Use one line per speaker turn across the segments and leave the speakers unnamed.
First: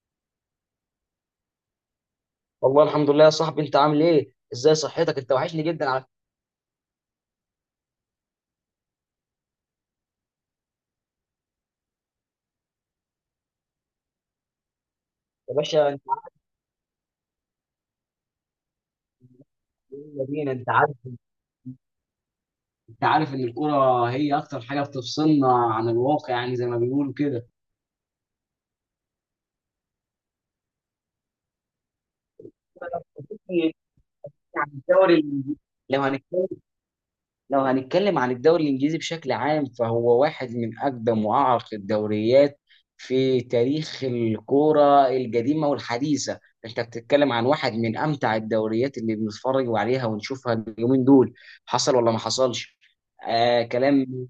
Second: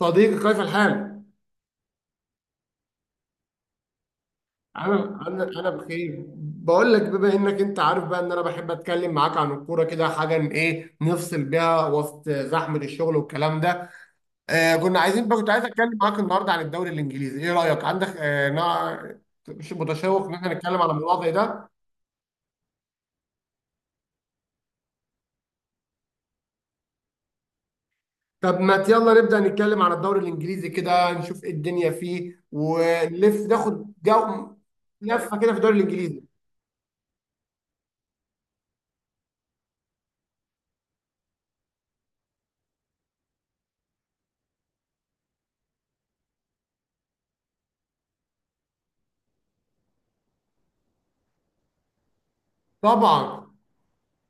صديقي كيف الحال؟
والله الحمد لله يا صاحبي، انت عامل ايه؟ ازاي صحتك؟
أنا
انت
أنا
وحشني
أنا
جدا على فكرة.
بخير، بقول لك بما إنك أنت عارف بقى إن أنا بحب أتكلم معاك عن الكورة كده، حاجة إن إيه نفصل بيها وسط زحمة الشغل والكلام ده. آه، كنا عايزين بقى، كنت
يا
عايز
باشا،
أتكلم
انت
معاك
عارف
النهاردة عن الدوري الإنجليزي. إيه رأيك؟ عندك مش
ايه
متشوق إن
المدينه،
إحنا
انت
نتكلم على
عارف
الموضوع زي ده؟
انت عارف ان الكوره هي اكتر حاجه بتفصلنا عن الواقع، يعني زي ما بيقولوا كده.
طب ما يلا نبدأ نتكلم عن الدوري الإنجليزي كده، نشوف إيه الدنيا فيه ونلف ناخد جو،
يعني الدوري،
لفة كده في الدوري
لو
الإنجليزي.
هنتكلم لو هنتكلم عن الدوري الإنجليزي بشكل عام فهو واحد من أقدم وأعرق الدوريات في تاريخ الكورة القديمة والحديثة. أنت بتتكلم عن واحد من أمتع الدوريات اللي بنتفرج عليها ونشوفها اليومين دول، حصل ولا ما حصلش.
طبعا.
آه، كلام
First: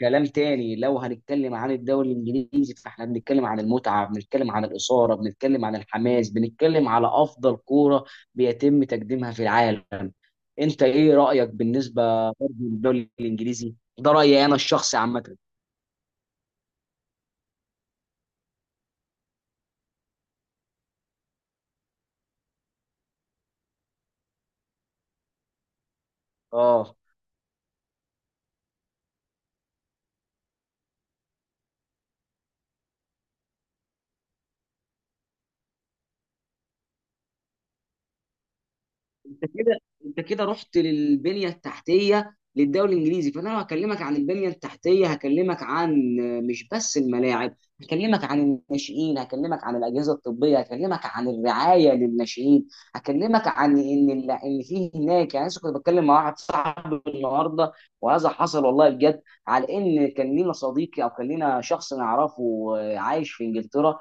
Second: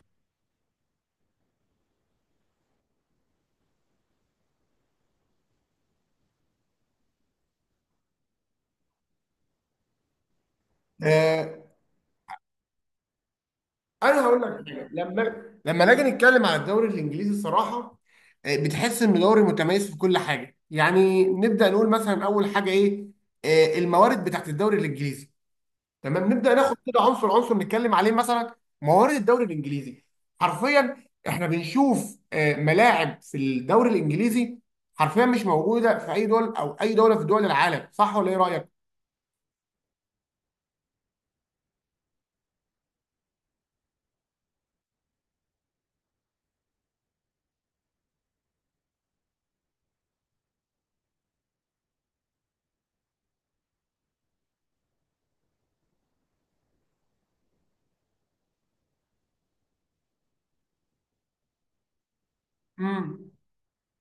كلام تاني. لو هنتكلم عن الدوري الانجليزي فاحنا بنتكلم عن المتعه، بنتكلم عن الاثاره، بنتكلم عن الحماس، بنتكلم على افضل كوره بيتم تقديمها في العالم. انت ايه رايك
آه،
بالنسبه برضه للدوري الانجليزي ده؟
انا هقول
رايي
لك
انا
حاجه.
الشخصي
لما
عامه،
لما نيجي نتكلم على الدوري الانجليزي الصراحه، بتحس انه دوري متميز في كل حاجه. يعني نبدا نقول مثلا اول حاجه ايه؟ الموارد بتاعت الدوري الانجليزي. تمام، نبدا ناخد
اه،
كده عنصر عنصر نتكلم عليه. مثلا موارد الدوري الانجليزي، حرفيا احنا بنشوف ملاعب في الدوري الانجليزي حرفيا مش موجوده في اي دول او اي دوله في دول العالم. صح ولا ايه رايك؟
انت كده انت كده رحت للبنيه التحتيه للدوري الانجليزي، فانا لو هكلمك عن البنيه التحتيه هكلمك عن مش بس الملاعب، هكلمك عن الناشئين، هكلمك عن الاجهزه الطبيه، هكلمك عن الرعايه للناشئين، هكلمك عن ان ان في هناك، يعني أنا لسه كنت بتكلم مع واحد صاحبي النهارده وهذا حصل والله بجد، على ان كان لينا صديقي او كان لينا شخص نعرفه
امم.
عايش في انجلترا،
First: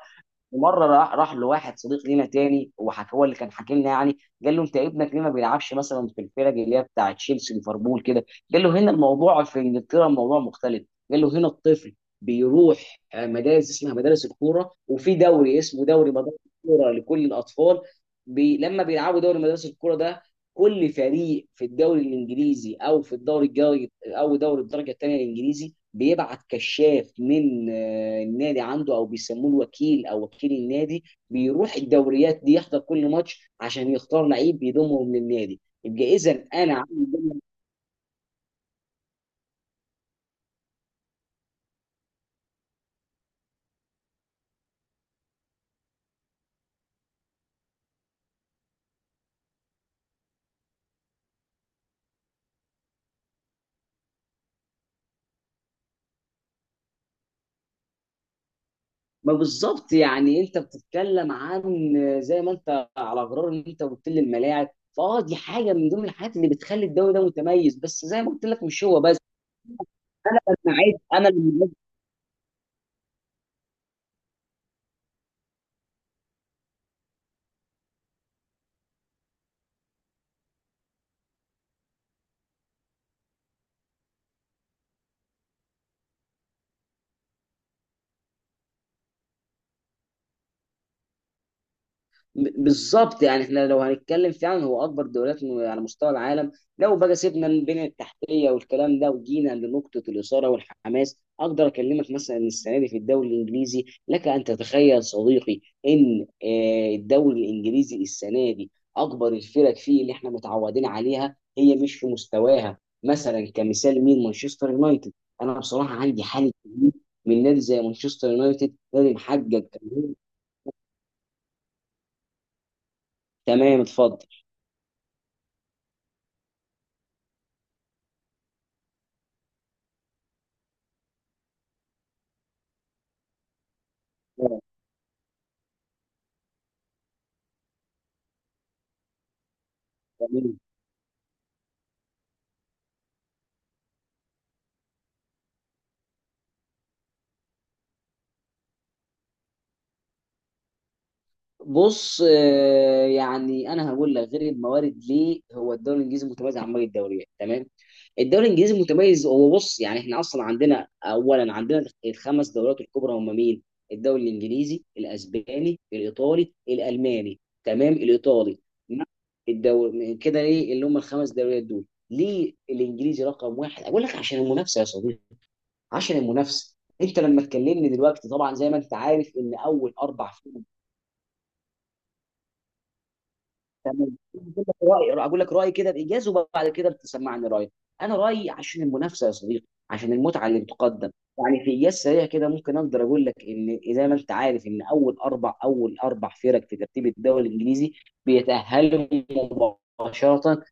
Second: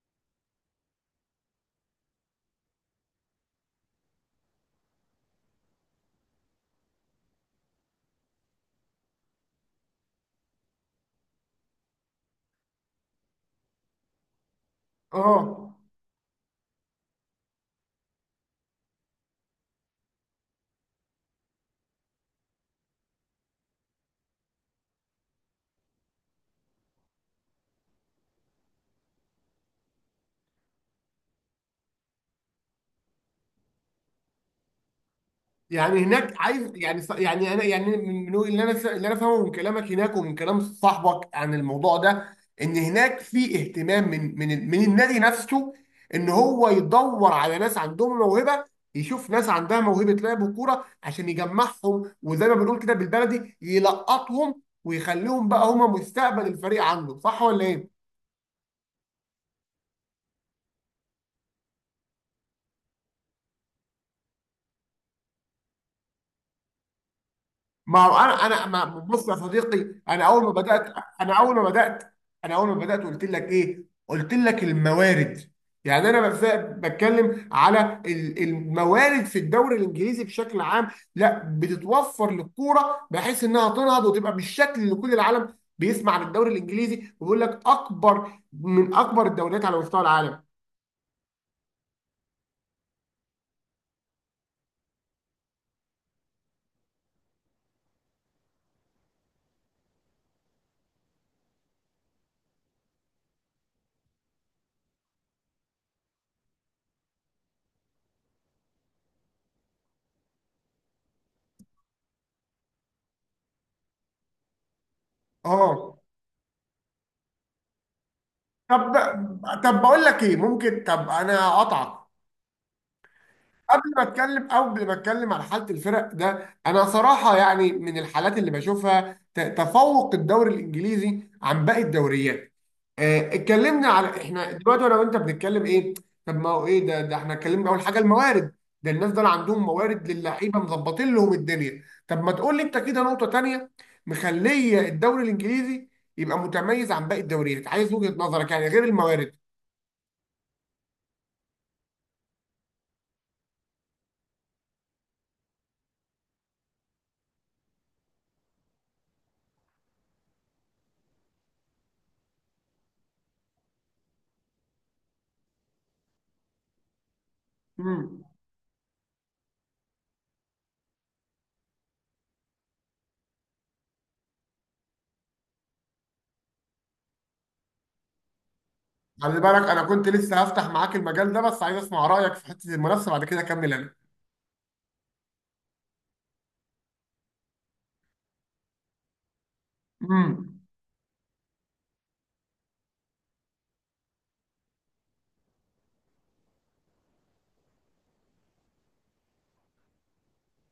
ومره راح لواحد صديق لينا تاني وحك، هو اللي كان حاكي لنا يعني. قال له انت ابنك ليه ما بيلعبش مثلا في الفرق اللي هي بتاع تشيلسي ليفربول كده؟ قال له هنا الموضوع في انجلترا الموضوع مختلف. قال له هنا الطفل بيروح مدارس اسمها مدارس الكوره، وفي دوري
اه،
اسمه دوري مدارس الكوره لكل الاطفال. بي لما بيلعبوا دوري مدارس الكوره ده، كل فريق في الدوري الانجليزي او في الدوري الجاي او دوري الدرجه الثانيه الانجليزي بيبعت كشاف من النادي عنده، او بيسموه الوكيل او وكيل النادي، بيروح الدوريات دي يحضر كل ماتش عشان يختار لعيب يضمهم للنادي.
يعني
يبقى اذا
هناك عايز،
انا
يعني
عامل
يعني انا، يعني من اللي انا، اللي انا فاهمه من كلامك هناك ومن كلام صاحبك عن الموضوع ده، ان هناك في اهتمام من النادي نفسه، ان هو يدور على ناس عندهم موهبه، يشوف ناس عندها موهبه لعب الكوره عشان يجمعهم، وزي ما بنقول كده بالبلدي يلقطهم ويخليهم بقى هم مستقبل الفريق عنده. صح ولا ايه؟
ما بالظبط، يعني انت بتتكلم عن زي ما انت، على غرار ان انت قلت لي الملاعب، فاه دي حاجه من ضمن الحاجات اللي بتخلي الدوري ده متميز،
ما
بس
هو
زي ما قلت
انا،
لك
انا
مش
ما،
هو بس.
بص يا صديقي، انا
انا
اول ما
لما اعد
بدات،
انا
انا اول ما
لما
بدات، انا اول ما بدات قلت لك ايه؟ قلت لك الموارد. يعني بتكلم على الموارد في الدوري الانجليزي بشكل عام، لا بتتوفر للكوره بحيث انها تنهض وتبقى بالشكل اللي كل العالم بيسمع عن الدوري الانجليزي وبيقول لك اكبر، من اكبر الدوريات على مستوى العالم.
بالظبط، يعني احنا لو هنتكلم فعلا هو اكبر دوريات على مستوى العالم. لو بقى سيبنا من البنيه التحتيه والكلام ده وجينا لنقطه الاثاره والحماس، اقدر اكلمك مثلا ان السنه دي في الدوري الانجليزي، لك ان تتخيل صديقي ان الدوري الانجليزي السنه دي اكبر الفرق فيه اللي احنا متعودين عليها هي مش في مستواها. مثلا كمثال مين؟ مانشستر يونايتد. انا بصراحه
اه.
عندي حاله تقليل من نادي زي مانشستر يونايتد،
طب،
نادي محقق.
طب بقول لك ايه ممكن، طب انا اقطعك
تمام،
قبل ما
اتفضل.
اتكلم، قبل ما اتكلم على حاله الفرق ده. انا صراحه يعني من الحالات اللي بشوفها تفوق الدوري الانجليزي عن باقي الدوريات. اتكلمنا على، احنا دلوقتي انا وانت بنتكلم ايه؟ طب ما هو ايه ده؟ ده احنا اتكلمنا اول حاجه الموارد، ده الناس دول عندهم موارد للعيبه مظبطين لهم الدنيا. طب ما تقول لي انت كده نقطه تانيه مخليه الدوري الانجليزي يبقى متميز عن باقي الدوريات. عايز وجهه نظرك يعني غير الموارد.
بص، يعني انا هقول لك غير الموارد ليه هو الدوري الانجليزي متميز عن باقي الدوريات. تمام، الدوري الانجليزي متميز، هو بص يعني احنا اصلا عندنا، اولا عندنا الخمس دوريات الكبرى. هم مين؟ الدوري الانجليزي، الاسباني، الايطالي، الالماني، تمام،
مم.
الايطالي. الدوري كده ليه اللي هم الخمس دوريات دول، ليه الانجليزي رقم واحد؟ اقول لك عشان المنافسه يا صديقي، عشان المنافسه. انت لما تكلمني دلوقتي طبعا زي ما انت عارف
خلي
ان
بالك انا
اول
كنت
اربع،
لسه هفتح معاك المجال ده، بس عايز اسمع رايك في حته المنافسه، بعد كده اكمل انا.
تمام. اقول لك رايي كده بايجاز وبعد كده بتسمعني رايك. انا رايي عشان المنافسه يا صديقي، عشان المتعه اللي
امم.
بتقدم. يعني في ايجاز سريع كده، ممكن اقدر اقول لك ان زي ما انت عارف ان اول اربع فرق في ترتيب الدوري الانجليزي بيتاهلوا مباشره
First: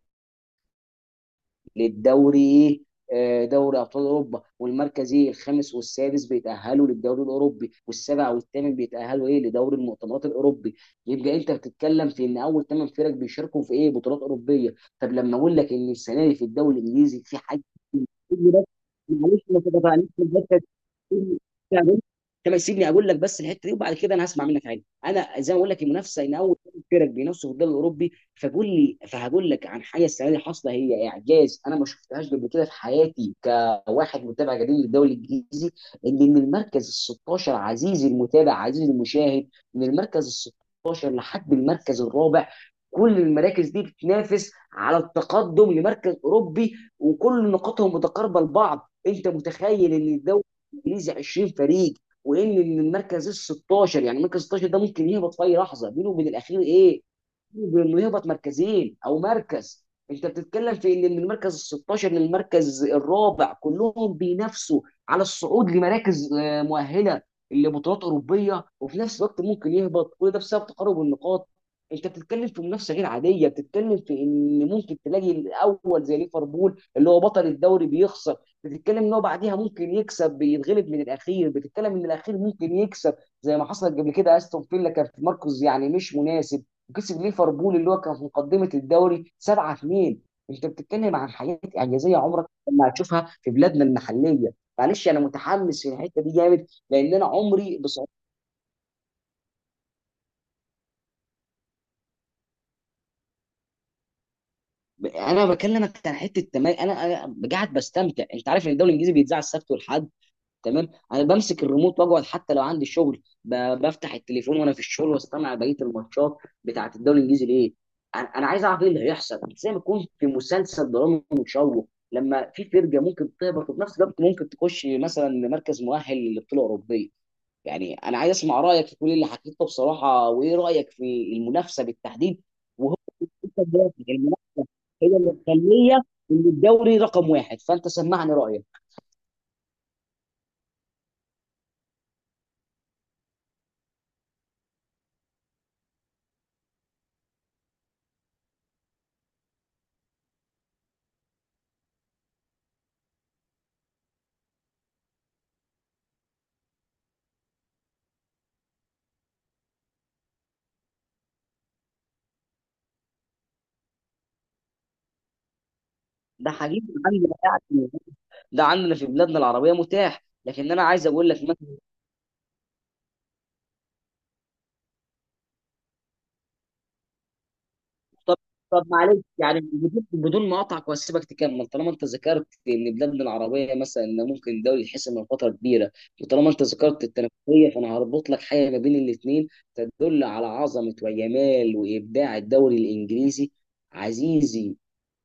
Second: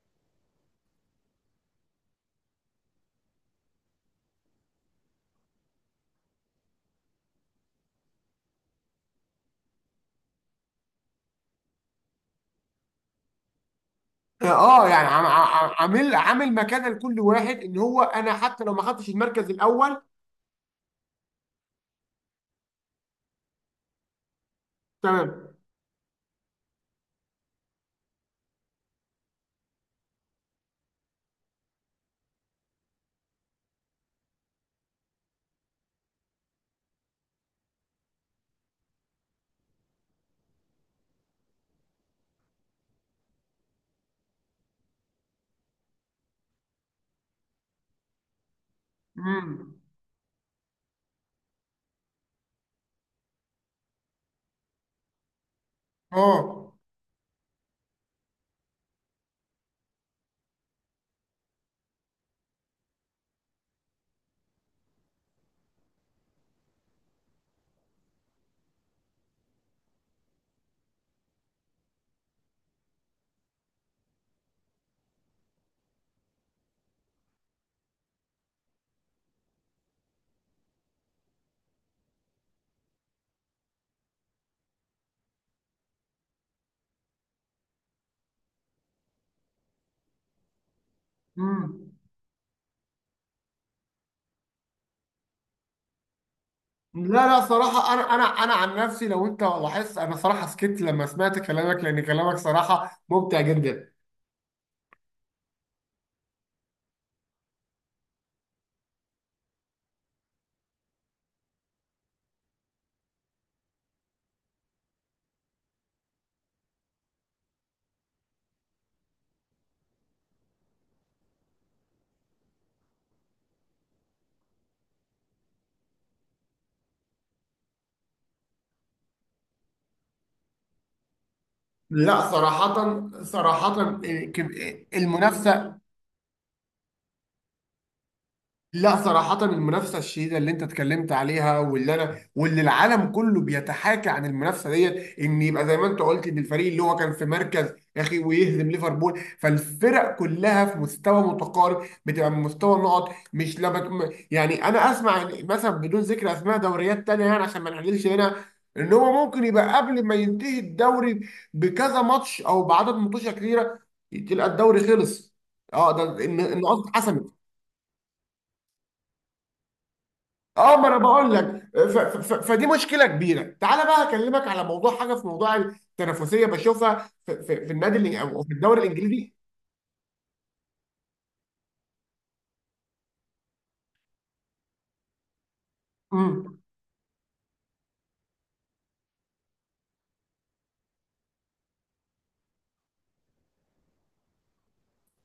للدوري، دوري ابطال اوروبا، والمركزي الخامس والسادس بيتاهلوا للدوري الاوروبي، والسابع والثامن بيتاهلوا ايه؟ لدوري المؤتمرات الاوروبي. يبقى انت بتتكلم في ان اول ثمان فرق بيشاركوا في ايه؟ بطولات اوروبيه.
اه، يعني
طب لما اقول لك ان
عامل
السنه دي في
عامل
الدوري
مكانه لكل
الانجليزي في
واحد
حاجه
ان هو انا
كتير، بس
حتى لو ما خدتش
معلش
المركز
ما
الاول.
تقاطعنيش في الحته، كما سيبني اقول لك بس الحته دي وبعد كده انا هسمع منك عادي. انا
تمام.
زي ما اقول لك المنافسه، ان اول فرق بينافسوا في الدوري الاوروبي، فقول لي، فهقول لك عن حاجه السنه دي حاصله هي إيه. اعجاز انا ما شفتهاش قبل كده في حياتي كواحد متابع قديم للدوري الانجليزي، ان من المركز ال 16 عزيزي المتابع عزيزي المشاهد، من المركز ال 16 لحد المركز الرابع كل المراكز دي بتنافس على التقدم لمركز اوروبي وكل نقاطهم متقاربه لبعض. انت
امم.
متخيل ان الدوري الانجليزي 20 فريق، وان المركز ال 16، يعني المركز 16 ده ممكن يهبط في اي لحظه؟ بينه وبين الاخير
اه.
ايه؟ بينه وبين انه يهبط مركزين او مركز. انت بتتكلم في ان من المركز ال 16 للمركز الرابع كلهم بينافسوا على الصعود لمراكز مؤهله لبطولات اوروبيه، وفي نفس الوقت ممكن يهبط كل ده بسبب تقارب النقاط. انت بتتكلم في منافسه غير عاديه، بتتكلم في ان ممكن تلاقي الاول زي ليفربول اللي هو بطل الدوري بيخسر، بتتكلم ان هو بعديها ممكن يكسب بيتغلب من الاخير، بتتكلم ان الاخير ممكن يكسب. زي ما حصلت قبل كده استون فيلا كان في مركز يعني مش مناسب وكسب ليفربول اللي هو كان في مقدمه الدوري 7-2. انت بتتكلم عن حاجات
امم.
اعجازيه عمرك ما هتشوفها في بلادنا المحليه. معلش انا متحمس في الحته دي جامد
لا
لان انا
لا،
عمري
صراحه
بص.
انا، انا عن نفسي لو انت لاحظت انا صراحه سكت لما سمعت كلامك، لان كلامك صراحه ممتع جدا.
انا بكلمك عن حته، تمام. انا قاعد بستمتع. انت عارف ان الدوري الانجليزي بيتذاع السبت والحد، تمام. انا بمسك الريموت واقعد حتى لو عندي شغل، بفتح التليفون وانا في الشغل واستمع بقيه الماتشات بتاعه الدوري الانجليزي. ليه؟ أنا عايز اعرف ايه اللي هيحصل، زي ما يكون في مسلسل درامي مشوق، لما في فرقه ممكن تهبط وفي نفس الوقت ممكن تخش مثلا لمركز مؤهل للبطوله الاوروبيه. يعني انا عايز اسمع رايك في كل اللي حكيته بصراحه، وايه رايك في المنافسه
لا
بالتحديد؟
صراحه،
وهو
صراحه
المنافسه هي اللي
المنافسه.
مخليه ان الدوري رقم واحد، فانت سمعني رايك.
لا صراحة، المنافسة الشديدة اللي انت اتكلمت عليها واللي انا واللي العالم كله بيتحاكى عن المنافسة ديت، ان يبقى زي ما انت قلت ان الفريق اللي هو كان في مركز يا اخي ويهزم ليفربول. فالفرق كلها في مستوى متقارب، بتبقى من مستوى النقط، مش لما يعني انا اسمع مثلا بدون ذكر اسماء دوريات تانية يعني عشان ما نحللش هنا، ان هو ممكن يبقى قبل ما ينتهي الدوري بكذا ماتش او بعدد ماتشات كتيرة تلقى الدوري خلص. اه، ده ان،
ده
ان
حقيقي
قصدي
عندي،
اتحسمت.
ده عندنا في بلادنا العربيه متاح، لكن
اه،
انا
ما انا
عايز اقول
بقول
لك.
لك، فدي مشكله كبيره. تعالى بقى اكلمك على موضوع حاجه في موضوع التنافسيه بشوفها في النادي
طب،
او في الدوري
طب معلش،
الانجليزي.
يعني بدون ما اقطعك واسيبك تكمل، طالما انت ذكرت ان بلادنا العربيه مثلا إن ممكن الدوري يتحسم من فتره كبيره، وطالما انت
امم.
ذكرت التنافسيه، فانا هربط لك حاجه ما بين الاثنين تدل على عظمه وجمال وابداع الدوري الانجليزي. عزيزي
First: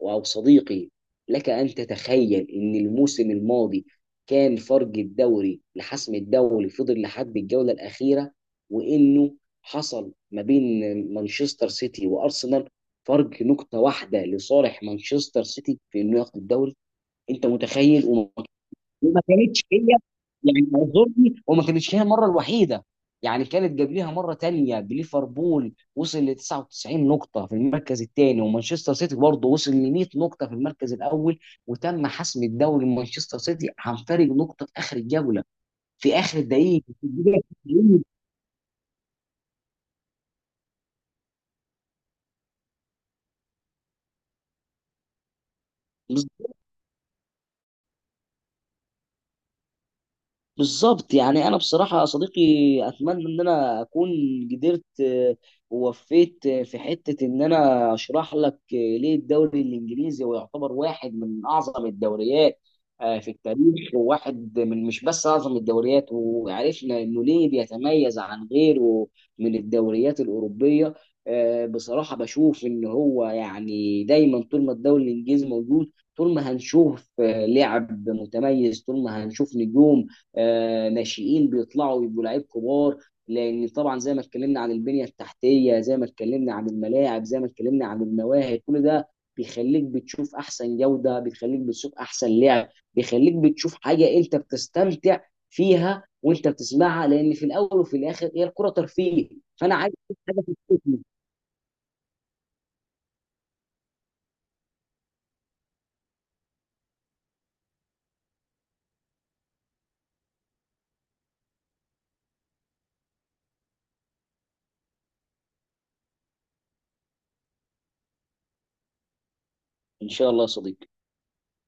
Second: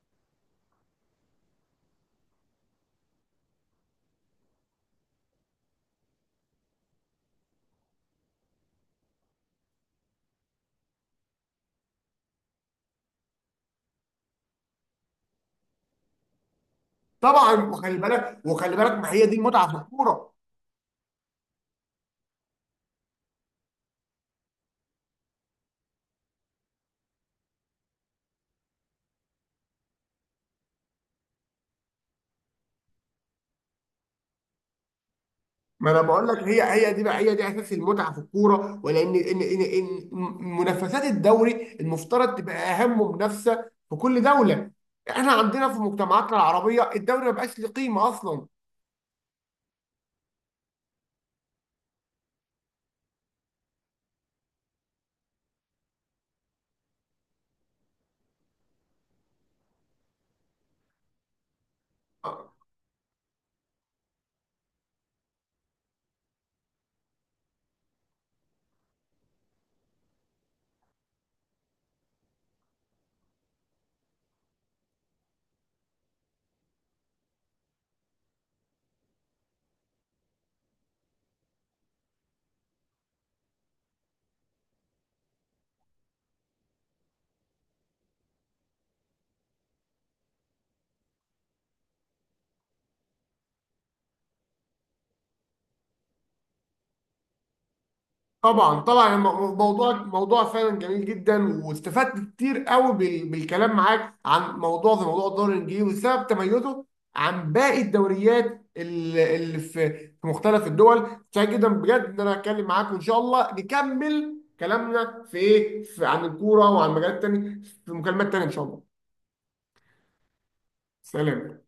او صديقي، لك ان تتخيل ان الموسم الماضي كان فرق الدوري لحسم الدوري فضل لحد الجوله الاخيره، وانه حصل ما بين مانشستر سيتي وارسنال فرق نقطة واحدة لصالح مانشستر سيتي في انه ياخد الدوري. انت
طبعا. وخلي
متخيل؟ وما
بالك وخلي بالك ما
وما
هي دي
كانتش
المتعه في
هي
الكوره.
يعني اعذرني، وما كانتش هي المرة الوحيدة، يعني كانت قبلها مرة تانية بليفربول وصل ل 99 نقطة في المركز الثاني ومانشستر سيتي برضه وصل ل 100 نقطة في المركز الأول، وتم حسم الدوري لمانشستر سيتي عن فرق نقطة في آخر الجولة،
ما انا
في
بقول لك،
آخر
هي
الدقيقة،
هي دي
في
بقى، هي
الدقيقة
دي اساس المتعه في الكوره. ولان ان منافسات الدوري المفترض تبقى اهم منافسه في كل دوله، احنا عندنا في
90.
مجتمعاتنا العربيه الدوري ما بقاش له قيمه اصلا.
بالظبط، يعني انا بصراحه يا صديقي اتمنى ان انا اكون قدرت ووفيت في حته ان انا اشرح لك ليه الدوري الانجليزي هو يعتبر واحد من اعظم الدوريات في التاريخ، وواحد من مش بس اعظم الدوريات وعرفنا انه ليه بيتميز عن غيره من الدوريات الاوروبيه. بصراحه بشوف ان هو يعني دايما طول ما الدوري الانجليزي موجود، طول ما هنشوف لعب متميز، طول ما هنشوف نجوم ناشئين بيطلعوا يبقوا لعيب كبار، لان طبعا زي ما اتكلمنا عن البنيه التحتيه، زي ما اتكلمنا عن الملاعب، زي ما اتكلمنا عن المواهب، كل ده بيخليك بتشوف احسن جوده، بيخليك بتشوف احسن لعب، بيخليك بتشوف حاجه انت بتستمتع فيها وانت بتسمعها، لان في الاول وفي الاخر هي الكره
طبعا طبعا،
ترفيه. فانا عايز
موضوع
أشوف حاجه
موضوع
في
فعلا
التكنيك.
جميل جدا، واستفدت كتير قوي بالكلام معاك عن موضوع زي موضوع الدوري الانجليزي وسبب تميزه عن باقي الدوريات اللي في، في مختلف الدول. سعيد جدا بجد ان انا اتكلم معاك، وان شاء الله نكمل كلامنا في ايه، في عن الكوره وعن مجالات تانية في مكالمات تانية ان شاء الله.
ان شاء الله يا صديقي.
سلام.